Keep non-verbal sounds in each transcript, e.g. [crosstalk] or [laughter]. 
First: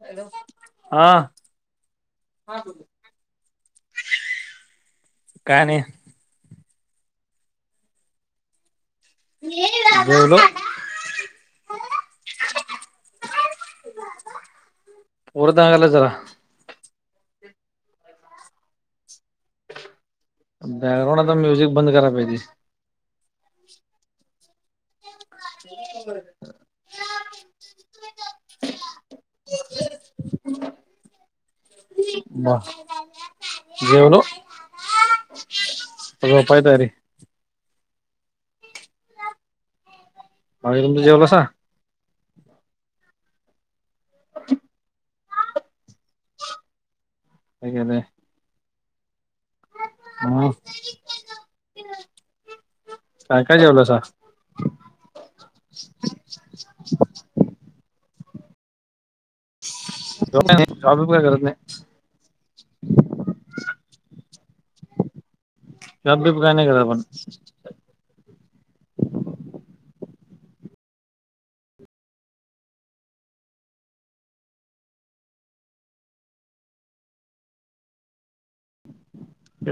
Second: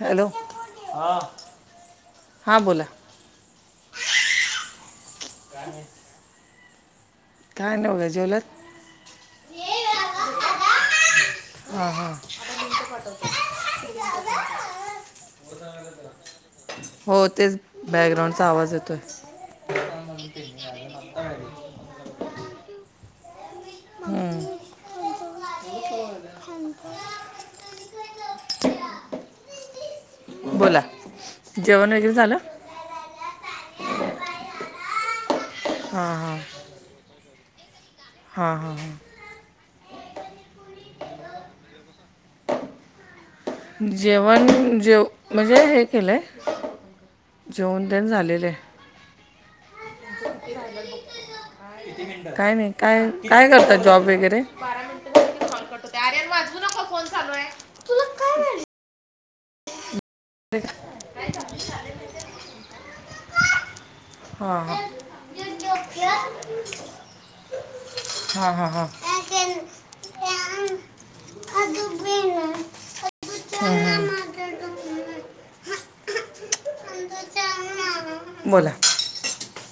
Hello हा हा बोला काणी काय नाहीवघ झवलत बलो अ ह वरदगला जरा हो तेच बॅकग्राऊंडचा आवाज येतोय बॅकग्राउंड आता म्युझिक बंद कराय पाहिजे हम्म [unintelligible] [unintelligible] हो बोला जेवण वगैरे झालं जेवन हां हां रपय तरी हां हां हां माग तुम जवलासा जेवण जेव म्हणजे हे केलं आहे काय जेवण केलंय तेण झालेलं आहे ह काय नाही काय काय करतात जॉब वगैरे बारा मिनिट कॉल करत होते आर्यन अजून नका फोन चालू आहे तुला काय झा का नाही शॉबय करत नाही हां ह कित बीप काय नाही करत आपण हा हा हा हां बोला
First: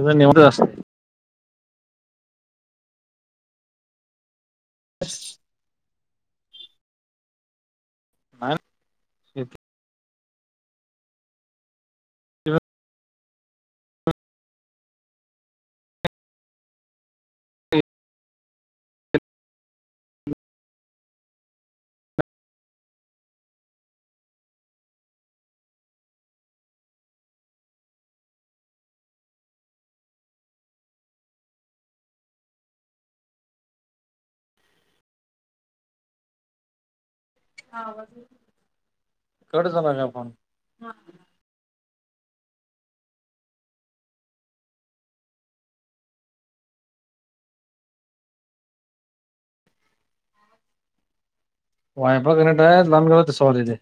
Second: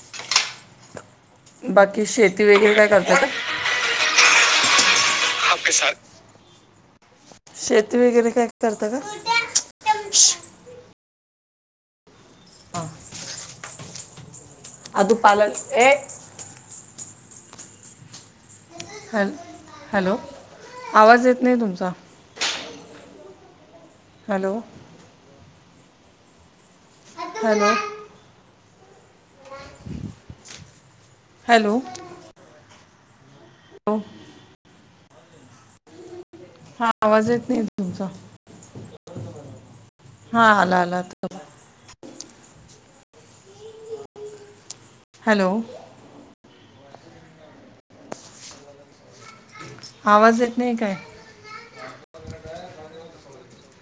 एक नवच जात बाकी शेती वगैरे काय करतात का ह शेती वगैरे काय करत का हां अध पाल हॅल हॅलो आवाज येत नाही तुमचा हॅलो हला हॅलो हो हा आवाज येत नाही तुमचा काट सणारग हा आला आला हॅलो आवाज येत नाही काय वायप कनटय नम गव त स आहे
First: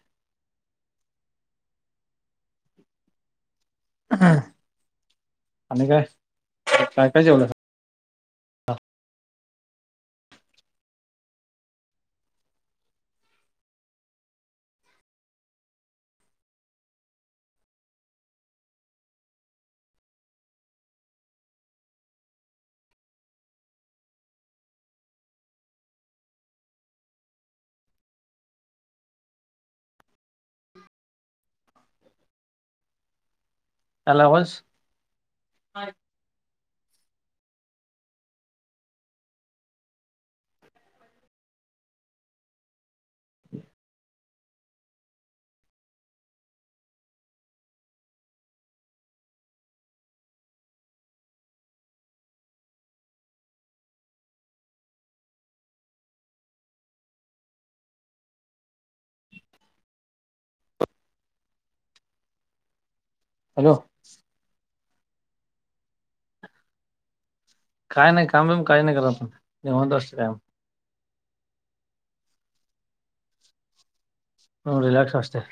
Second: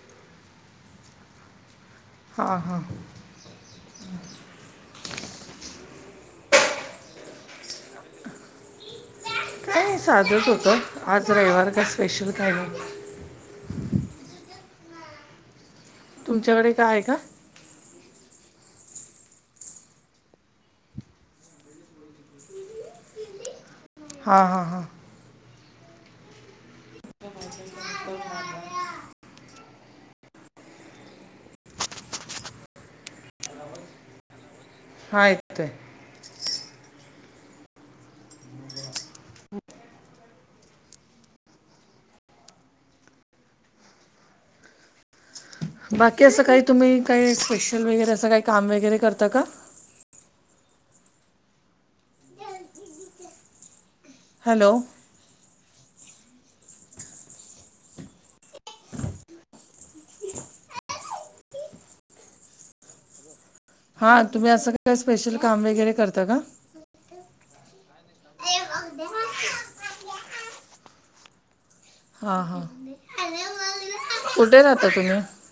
हां हां आणि काय काय काय जेवल काय नाही साजत होत आज रविवार का स्पेशल काहीम तुमच्याकडे कायय का हा हां हां हॅलोस हात बाकी असं काही तुम्ही काही स्पेशल वगैरे असं काही काम वगैरे करता का हॅलो हॅलो हा तुम्ही असं काय स्पेशल काम वगैरे करता का काही नाही कामम काही नाही कररा अस काय हा हा कुठे कायम राहता रिलॅक्स तुम्ही असतंय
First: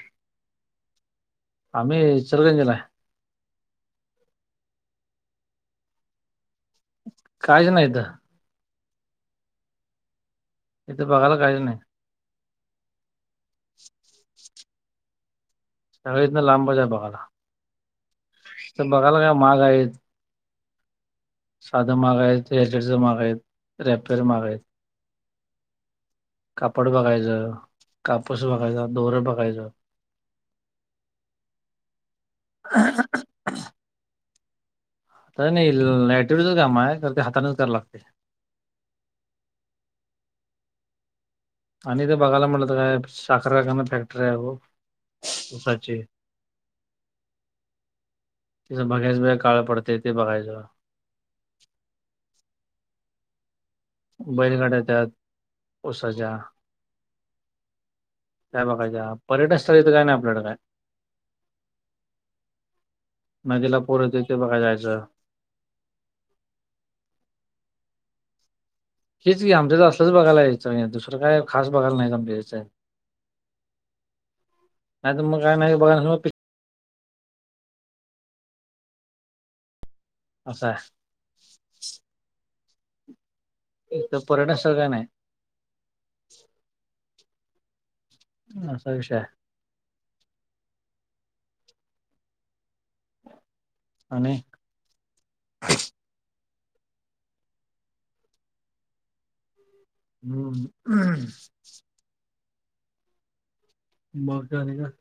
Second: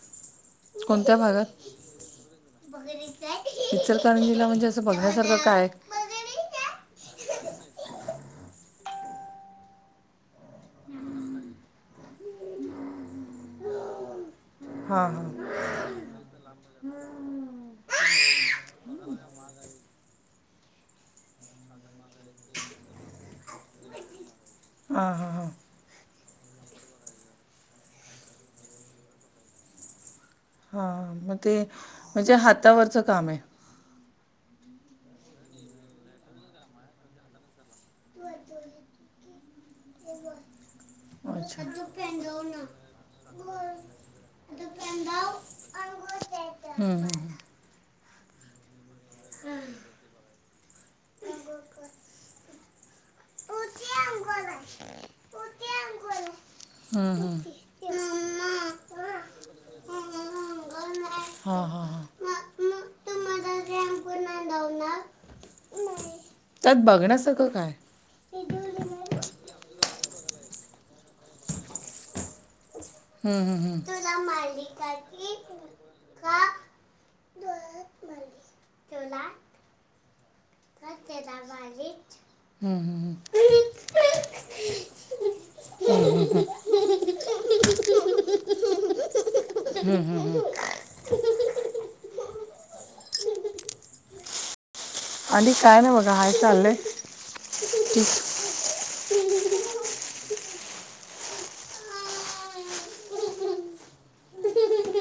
कोणत्या भागात आम्ही चिरगंजला आहे चचरकरंजीला म्हणजे असं बघण्यासारखं काय कायच नाहीत इथं बघायला काहीच नाही ह हां हां सगळ इथन लांबच आहे बघायला तर बघायला काय माग आहेत साधं माग आहेत हेटरच माग आहेत रॅपेर माग आहेत ह हा हा कापड बघायचं कापूस बघायचं दोर बघायचं हां मग ते म्हणजे हातावरचं काम आहे तर नाहीटिवच काम आहे ते हाताच करां लागते अच्छा आणि ते बघायला म्हटत काय साखर कारखा फॅक्टरी आहे ग उसाची हम्म तस बगेश काळ पडते य ते बघाश बैलगाड्या त्यात साच्या हम्म हम्म त्या हम्म बघाय पर्यटन स्थळीचं काय नाही आपल्याकडे काय हा हा हा नदीला पोरथे बघा जायचं त्यात बघण्यासारखं काय हेग हेच की आमच्या तर असलंच बघायला याचं दुसरं काय खास बघाला नाहीच आम याचंय ह तुला नाही तर मालिकाची मग काय नाही बघायला मग पिक- अच्छा हम् हम हम तर पर्यटन सह का नाही अस विशा हम्म हम्म हम् आणि आणिध काय नाही बघा हाय चाललं आहे ठीक हम्म हम् ब कले का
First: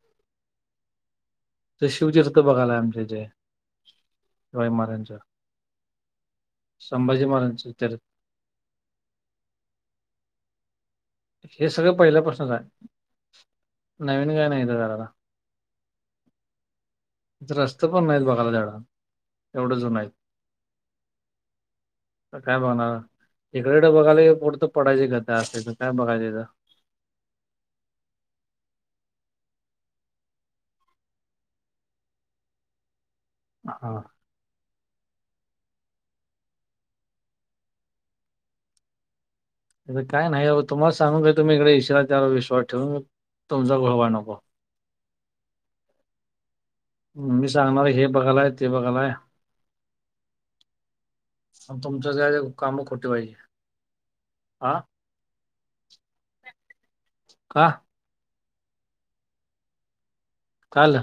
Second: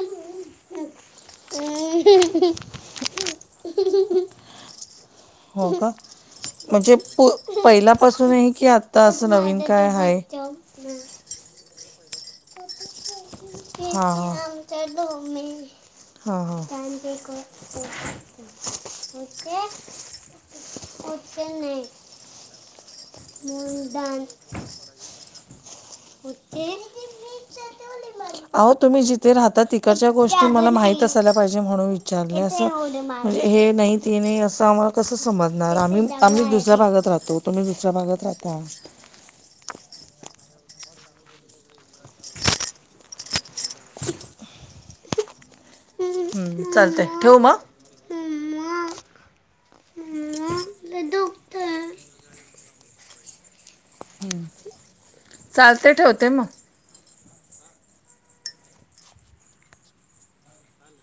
ते शिवतीर्थ बघायलाय आमचे जे शिवाई महाराजच हो का म्हणजे प महाराजांचं तीर्थ पहिल्यापासून आहे की आत तर असं नवीन काय आहे हे सगळं पहिल्यापासूनच आहे हा, नवीन हा. काय नाही तर घराला हा हा रस्त पण नाहीत बघायला झाडा एवढं जन सणे काय बघणार इकडेकडें बघाय पुढतं पडायची घता अस तर काय बघायंथं अहो तुम्ही जिथे राहता तिकडच्या गोष्टी मला माहित असायला पाहिजे म्हणून विचारले अस हे नय हा त ने असं वाट कसं समजणार आम्ही आम्ही दुसऱ्या भागात राहतो तुम्ही दुसऱ्या भागात राहता काय नाही तुम्हाला सांगू काय तुम्ही इकडे इशारा त्यावर विश्स ठेव म तुमचा घोवा नको ् चालतय मी सांगणार हे बघायलाय ते बघालाय तुमचं कामं खोटे पाहिजे हा चालते ठेवते मग काहा काल